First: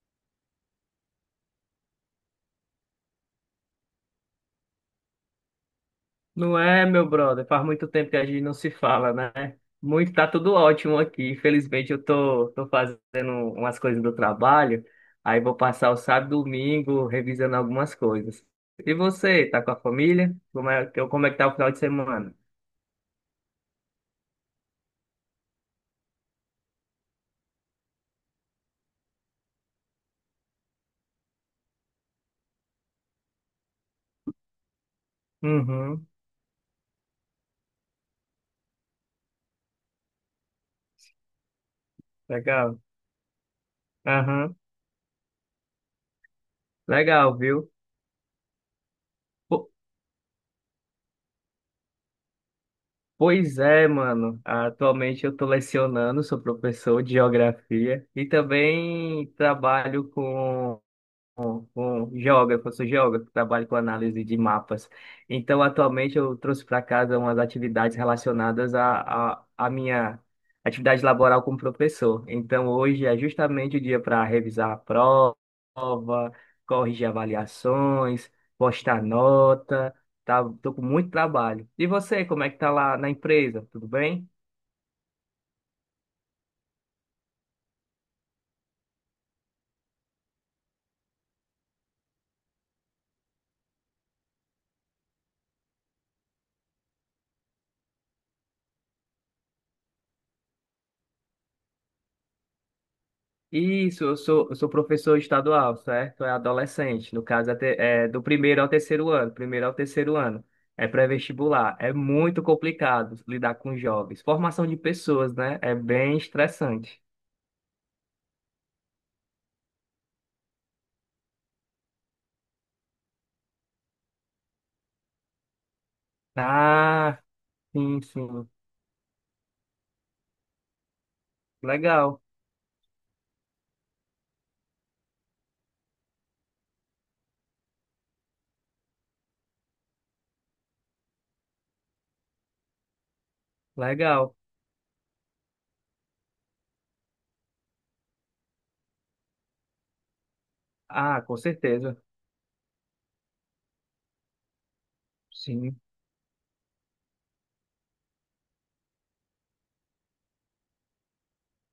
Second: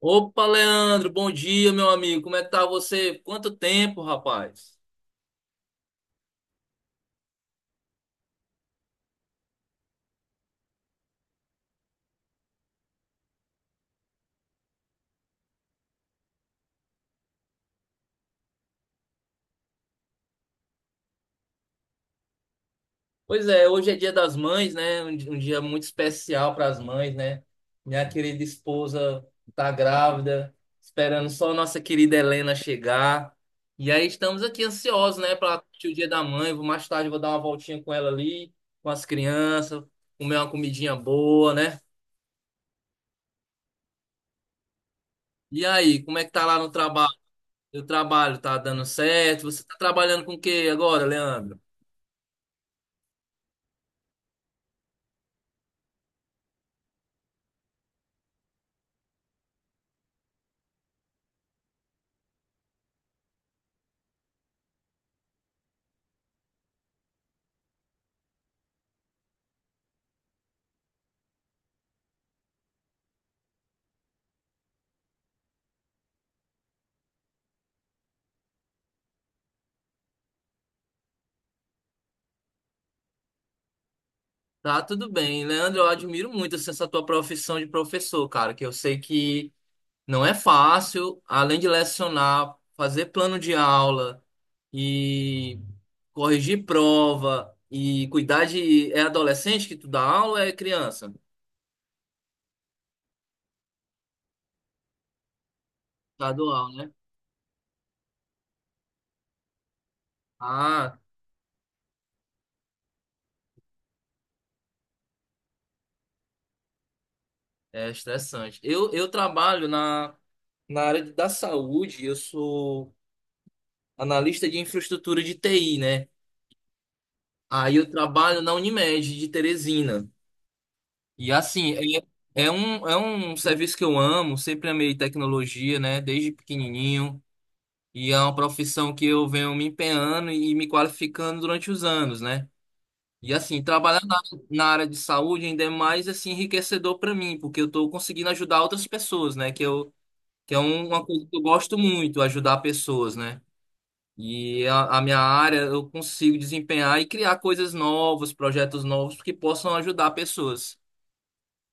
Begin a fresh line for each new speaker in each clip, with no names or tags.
Opa, Leandro, bom dia, meu amigo. Como é que tá você? Quanto tempo, rapaz?
Não é, meu brother? Faz muito tempo que a gente não se fala, né? Muito, tá tudo ótimo aqui. Felizmente eu tô fazendo umas coisas do trabalho. Aí vou passar o sábado e domingo revisando algumas coisas. E você, tá com a família? Como é que tá o final de semana?
Pois é, hoje é Dia das Mães, né? Um dia muito especial para as mães, né? Minha querida esposa tá grávida, esperando só a nossa querida Helena chegar. E aí estamos aqui ansiosos, né, para o
Uhum,
Dia da Mãe. Vou mais tarde vou dar uma voltinha com ela ali, com as crianças, comer uma comidinha boa, né?
legal. Aham,
E aí, como é que tá lá no trabalho?
legal, viu?
O trabalho tá dando certo? Você
Po-
tá trabalhando com o quê agora, Leandro?
Pois é, mano. Atualmente eu tô lecionando, sou professor de geografia e também trabalho com um geógrafo, eu sou geógrafo, trabalho com análise de mapas. Então, atualmente, eu trouxe para casa umas atividades relacionadas à minha atividade laboral como professor. Então, hoje é justamente o dia para revisar a prova, corrigir avaliações, postar nota, tá? Tô com muito trabalho. E você, como é que tá lá na empresa? Tudo bem?
Tá tudo bem. Leandro, eu admiro muito, assim, essa tua profissão de professor, cara, que eu sei que não é fácil, além de lecionar, fazer plano de aula e corrigir prova e cuidar de... É adolescente que tu dá aula ou é criança?
Isso, eu sou professor estadual, certo? É
Estadual, né?
adolescente, no caso é do primeiro ao terceiro ano, primeiro ao terceiro ano. É
Ah,
pré-vestibular. É muito complicado lidar com jovens. Formação de pessoas, né? É bem estressante.
é estressante. Eu trabalho na área da saúde, eu sou analista de infraestrutura de TI, né?
Ah,
Aí eu
sim,
trabalho
sim.
na Unimed de Teresina. E assim,
Legal,
é um serviço que eu amo, sempre amei tecnologia, né? Desde pequenininho. E é uma profissão que eu venho me empenhando e me qualificando durante os anos, né? E assim,
legal.
na área de saúde ainda é mais, assim, enriquecedor para mim, porque eu tô conseguindo ajudar outras pessoas, né? Que é uma
Ah,
coisa que
com
eu gosto
certeza.
muito, ajudar pessoas, né? E a minha área
Sim.
eu consigo desempenhar e criar coisas novas, projetos novos que possam ajudar pessoas.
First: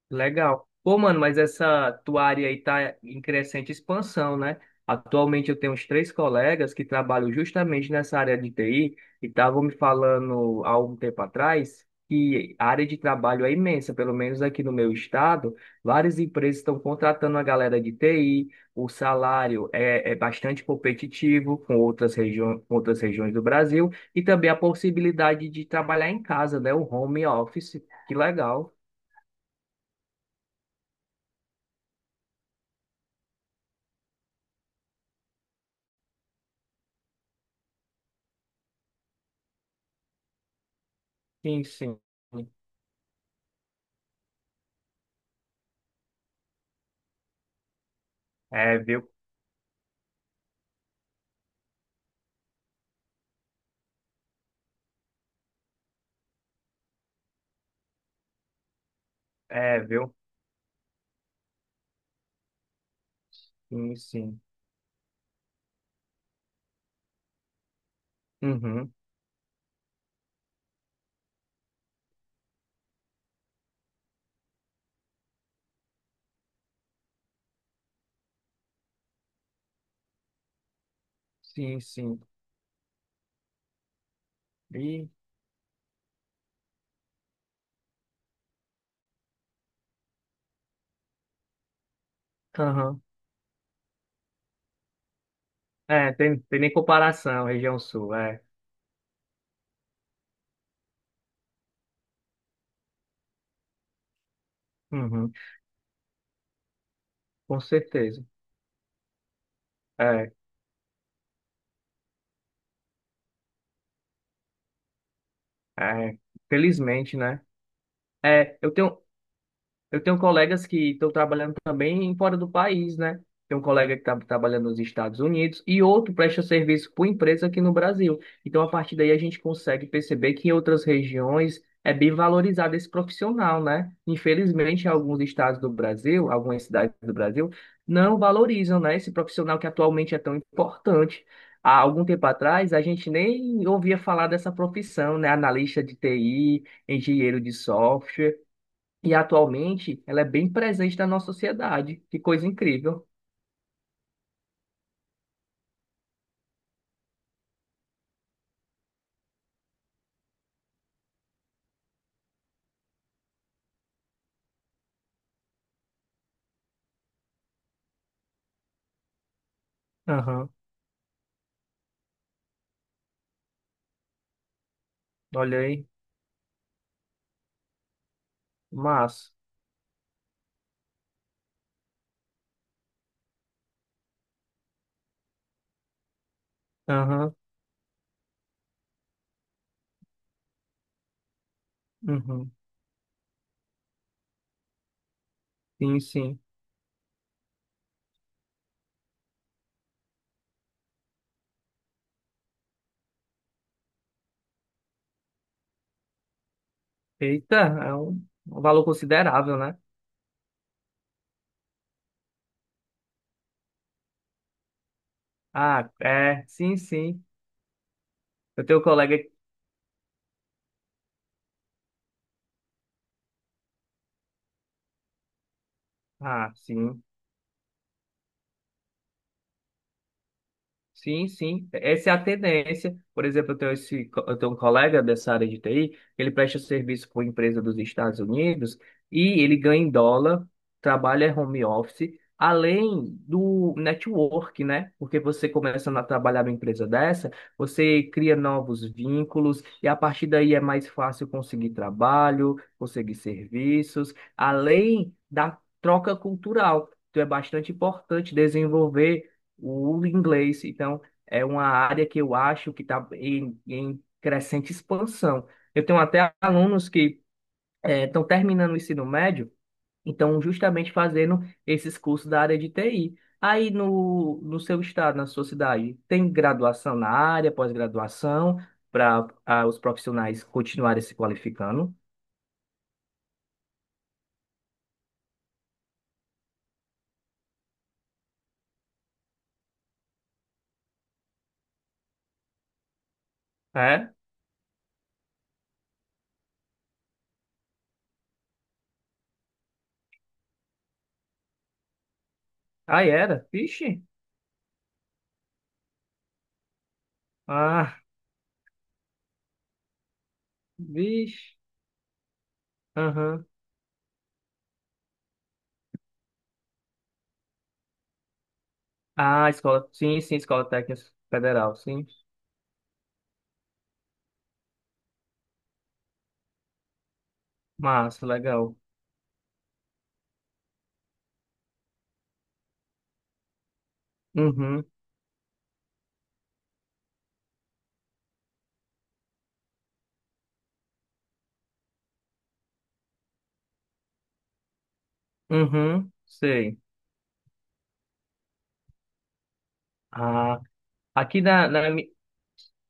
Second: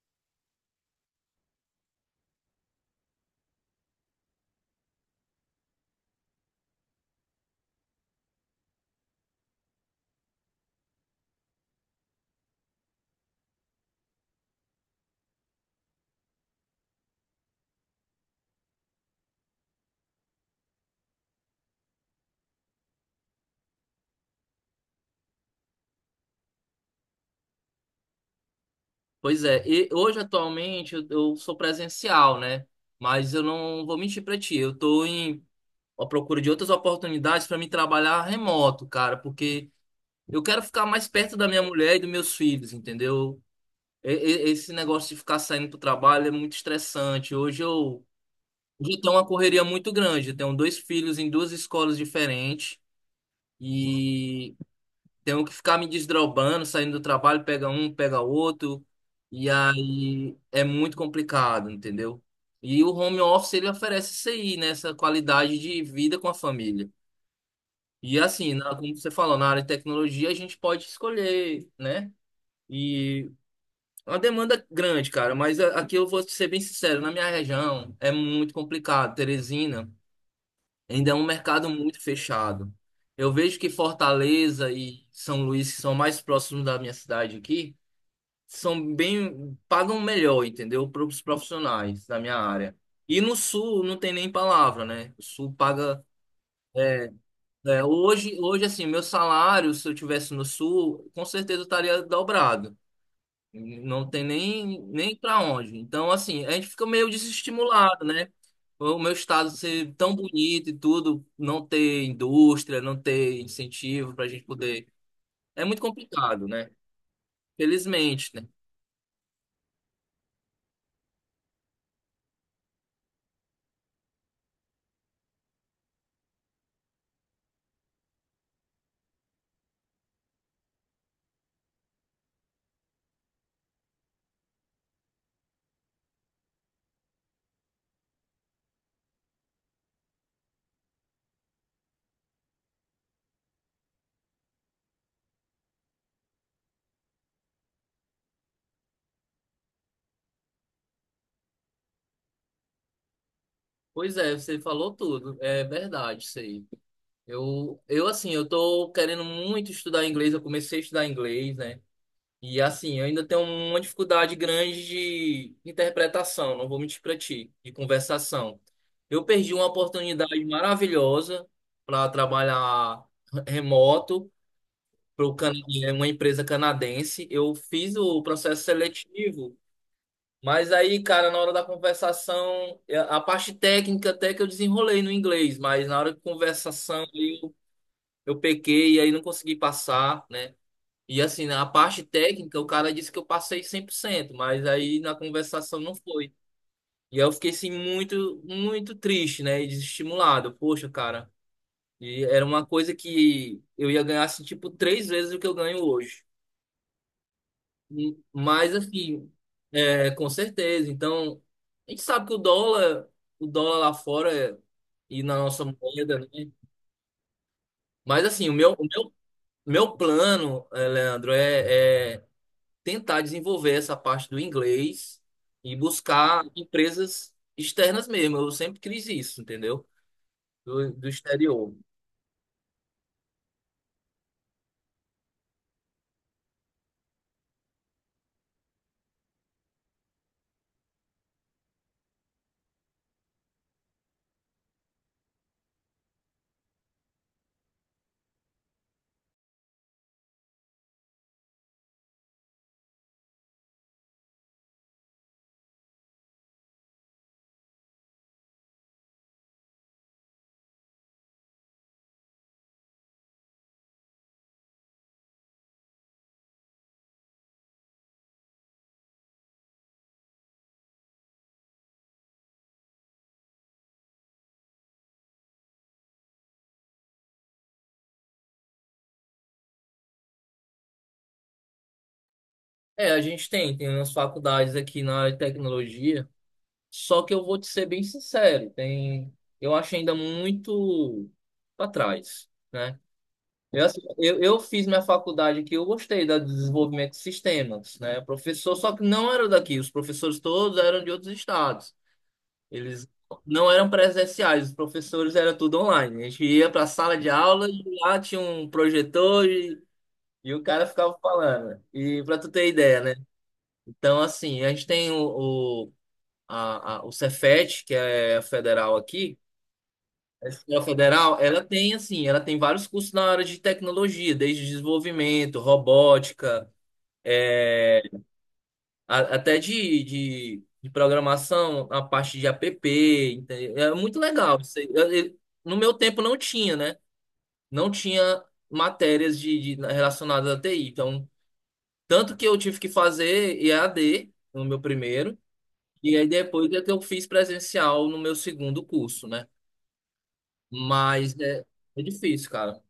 Legal. Pô, mano, mas essa tua área aí tá em crescente expansão, né? Atualmente eu tenho uns três colegas que trabalham justamente nessa área de TI e estavam me falando há um tempo atrás que a área de trabalho é imensa, pelo menos aqui no meu estado, várias empresas estão contratando a galera de TI, o salário é bastante competitivo com outras regiões do Brasil e também a possibilidade de trabalhar em casa, né? O home office. Que legal.
Pois é, e hoje atualmente eu sou presencial, né? Mas eu não vou mentir pra ti, eu tô em à procura de outras oportunidades pra me trabalhar remoto, cara, porque eu quero ficar mais perto da minha
Sim,
mulher e
sim.
dos meus filhos, entendeu? E- Esse negócio de ficar saindo pro trabalho é muito estressante. Hoje eu,
É,
hoje eu
viu?
tenho uma correria muito grande, eu tenho dois filhos em duas escolas diferentes e tenho que ficar me desdobrando, saindo do trabalho, pega um, pega outro, e
É, viu?
aí é muito complicado, entendeu? E o home office ele
Sim,
oferece isso
sim.
aí, né? Essa qualidade de vida com a família. E assim,
Uhum.
como você falou, na área de tecnologia a gente pode escolher, né? E é uma demanda grande, cara, mas aqui eu vou ser bem sincero, na minha região é muito complicado. Teresina. Ainda é um mercado
Sim,
muito
sim.
fechado. Eu vejo que Fortaleza e
E,
São Luís, que são mais próximos da minha cidade aqui, são bem, pagam melhor, entendeu? Para os profissionais da minha área.
aham.
E no Sul não tem nem palavra, né? O Sul paga.
É, tem, tem nem comparação, região
É,
sul, é.
assim, meu salário, se eu tivesse no Sul, com certeza eu estaria dobrado. Não tem nem
Uhum.
para onde. Então, assim, a gente fica meio
Com
desestimulado,
certeza.
né? O meu estado ser tão
É,
bonito e tudo, não ter indústria, não ter incentivo para a gente poder. É muito
é.
complicado, né?
Felizmente, né?
Felizmente, né?
É, eu tenho, Eu tenho colegas que estão trabalhando também fora do país, né? Tem um colega que está trabalhando nos Estados Unidos e outro presta serviço por empresa aqui no Brasil. Então, a partir daí, a gente consegue perceber que em outras regiões é bem valorizado esse profissional, né? Infelizmente, alguns estados do Brasil, algumas cidades do Brasil, não valorizam, né, esse profissional que atualmente é tão importante. Há algum tempo atrás, a gente nem ouvia falar dessa profissão, né? Analista de TI, engenheiro de software. E atualmente ela é bem presente na nossa sociedade. Que coisa incrível.
Pois é, você falou tudo. É verdade isso aí. Eu assim, eu tô querendo muito estudar inglês. Eu comecei a estudar inglês, né? E assim, eu ainda tenho uma dificuldade grande de interpretação, não vou mentir para ti, de conversação. Eu perdi uma oportunidade
Aham,
maravilhosa para trabalhar remoto para
olha aí,
uma empresa canadense. Eu fiz o processo
massa.
seletivo, mas aí, cara, na hora da conversação, a parte técnica até que eu desenrolei no inglês, mas na hora de conversação
Aham,
eu pequei e aí não consegui passar, né? E assim, na parte
uhum,
técnica, o cara disse que eu passei 100%, mas aí na conversação não
sim,
foi.
sim.
E aí eu fiquei assim muito, muito triste, né? E desestimulado. Poxa, cara. E era uma coisa que eu ia ganhar assim, tipo 3 vezes o que eu ganho hoje.
Eita, é um, um
Mas
valor
assim,
considerável, né?
é, com certeza. Então, a gente sabe que o dólar lá fora e na nossa
Ah,
moeda, né?
é, sim, sim.
Mas assim,
Eu tenho um colega.
meu plano, Leandro, é tentar desenvolver essa parte do inglês e buscar
Ah, sim.
empresas externas mesmo. Eu sempre quis isso, entendeu? Do
Sim, sim.
exterior.
Essa é a tendência. Por exemplo, eu tenho um colega dessa área de TI, ele presta serviço para uma empresa dos Estados Unidos e ele ganha em dólar, trabalha home office, além do network, né? Porque você começa a trabalhar numa empresa dessa, você cria novos vínculos e a partir daí é mais fácil conseguir trabalho, conseguir serviços, além da troca cultural. Então é bastante importante desenvolver o inglês. Então, é uma área que eu acho que está em crescente expansão. Eu tenho até alunos que estão terminando o ensino médio, então justamente fazendo esses cursos da área de TI. Aí no seu estado, na sua cidade, tem graduação na área, pós-graduação, para os profissionais continuarem se qualificando?
É, a gente tem, tem umas faculdades aqui na área de tecnologia, só que eu vou te ser bem sincero, tem, eu acho ainda muito para trás, né? Eu, assim,
É?
eu fiz minha faculdade aqui, eu gostei da de desenvolvimento de sistemas, né? Professor, só que não era daqui, os professores todos eram de outros estados. Eles
Aí era.
não eram
Vixe.
presenciais, os professores era tudo online. A gente ia para a sala de aula e
Ah,
lá tinha um projetor e o cara ficava
vixe.
falando. E para tu ter ideia, né?
Aham.
Então, assim, a gente tem o Cefet, que é a federal aqui.
Ah, escola. Sim, sim,
A
escola
escola
técnica
federal, ela
federal,
tem,
sim.
assim, ela tem vários cursos na área de tecnologia, desde desenvolvimento, robótica, é,
Massa, legal.
até de programação, a parte de app, entendeu? É muito legal isso
Uhum,
aí. No meu tempo não tinha, né? Não tinha matérias relacionadas à TI. Então, tanto que eu tive que fazer EAD no meu primeiro,
uhum,
e aí depois
sei.
é que eu fiz presencial no meu segundo curso, né?
Ah,
Mas
aqui
é,
na, na,
é difícil, cara.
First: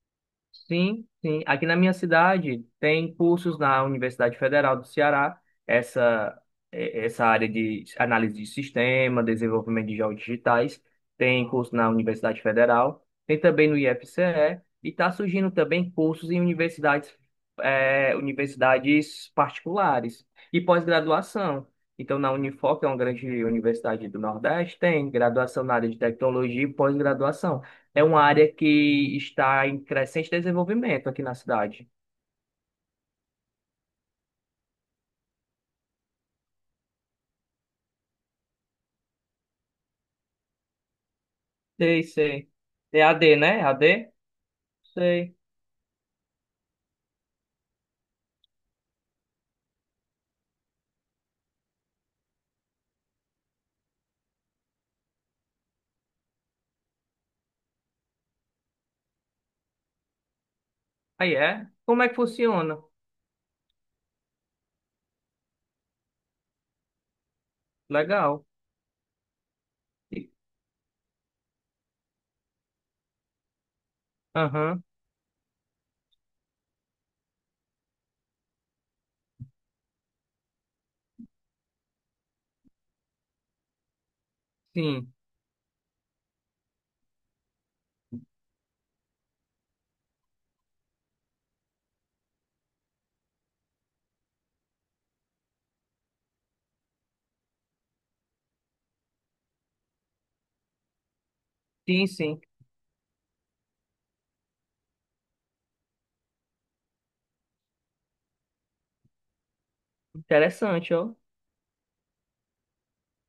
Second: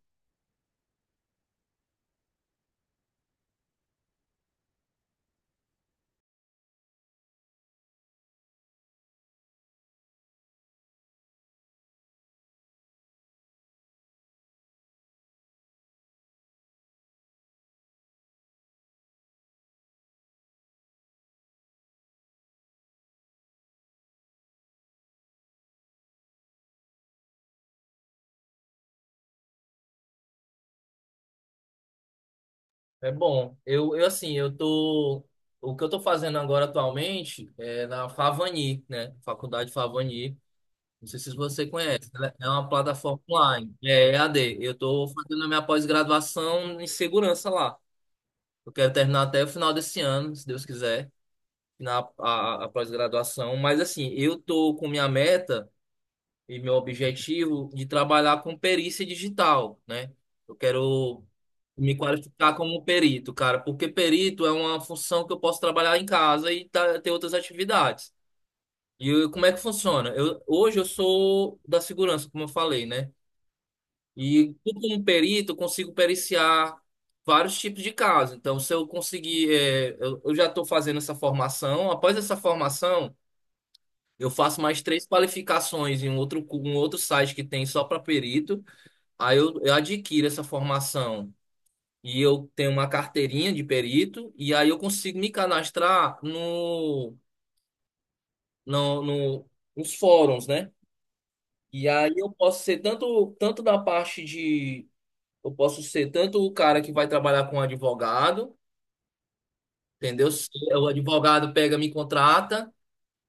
Sim, sim. Aqui na minha cidade tem cursos na Universidade Federal do Ceará, essa, essa área de análise de sistema, desenvolvimento de jogos digitais, tem curso na Universidade Federal, tem também no IFCE, e está surgindo também cursos em universidades, universidades particulares e pós-graduação. Então, na Unifor, que é uma grande universidade do Nordeste, tem graduação na área de tecnologia e pós-graduação é uma área que está em crescente desenvolvimento aqui na cidade.
É bom. Eu assim, eu tô. O que eu tô fazendo agora atualmente é na Favani, né? Faculdade Favani. Não sei se você
Sei,
conhece. Ela é
sei.
uma
É a
plataforma
D, né? A
online.
D?
É EAD. Eu estou
Sei.
fazendo a minha pós-graduação em segurança lá. Eu quero terminar até o final desse ano, se Deus quiser, a pós-graduação. Mas assim, eu estou com minha meta e meu objetivo de trabalhar com perícia digital, né? Eu quero
Aí é?
me
Como é que
qualificar
funciona?
como perito, cara, porque perito é uma função que eu posso trabalhar em casa e ter outras atividades.
Legal.
Como é que funciona?
E-
Eu, hoje eu sou da segurança, como eu falei, né? E eu,
Aham,
como perito, consigo periciar vários tipos de casos. Então, se eu conseguir, é, eu já estou fazendo essa formação. Após essa formação, eu faço mais três
sim.
qualificações em um outro site que tem só para perito. Aí eu adquiro essa formação e eu tenho uma carteirinha de perito. E aí eu consigo me cadastrar no, no, no, nos fóruns, né? E
Sim,
aí eu
sim.
posso ser tanto, tanto da parte. Eu posso ser tanto o cara que vai trabalhar com um advogado, entendeu? Se o
Interessante, ó.
advogado pega, me contrata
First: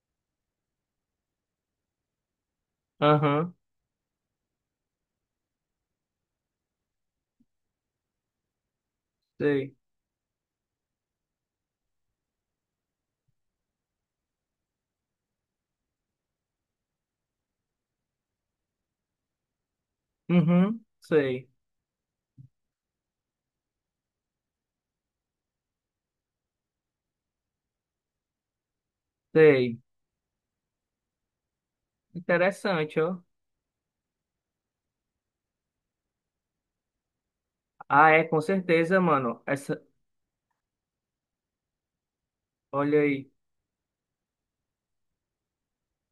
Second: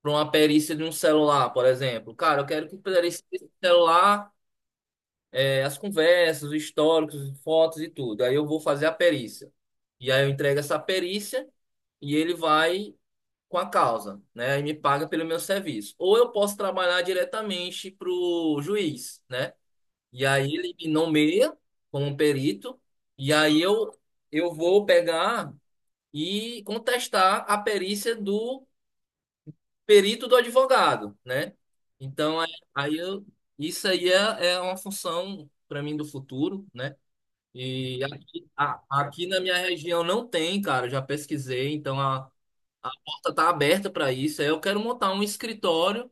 para uma perícia de um celular, por exemplo. Cara, eu quero que perícia desse
Aham,
celular, é, as conversas, os históricos, fotos e tudo. Aí eu vou fazer a perícia.
sei.
E aí eu entrego essa perícia e ele vai com a causa, né? E me paga pelo meu serviço. Ou eu posso trabalhar diretamente para o juiz, né? E aí ele
Uhum,
me
sei.
nomeia como perito, e aí eu vou pegar e contestar a perícia do
Sei.
perito do advogado, né? Então, aí
Interessante, ó.
eu, isso aí é, é uma função para mim do futuro, né? E
Ah, é, com
aqui,
certeza,
aqui na
mano.
minha
Essa,
região não tem, cara, eu já pesquisei, então a
olha
porta
aí.
está aberta para isso. Aí eu quero montar um escritório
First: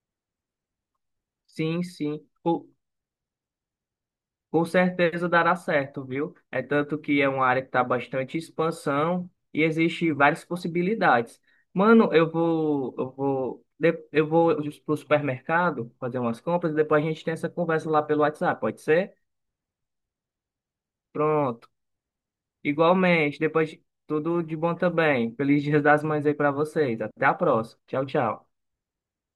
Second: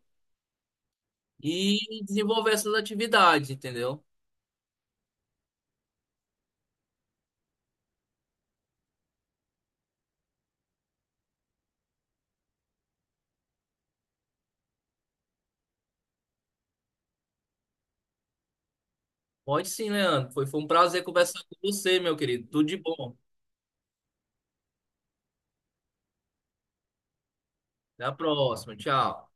Sim,
e
sim.
desenvolver essas atividades, entendeu?
Com certeza dará certo, viu? É tanto que é uma área que está bastante em expansão e existe várias possibilidades. Mano, eu vou pro supermercado fazer umas compras e depois a gente tem essa conversa lá pelo WhatsApp, pode ser?
Pode sim, Leandro. Foi um prazer conversar com
Pronto.
você, meu querido. Tudo de bom.
Igualmente, depois tudo de bom também. Feliz Dia das Mães aí para vocês. Até a próxima.
Até
Tchau,
a
tchau.
próxima. Tchau.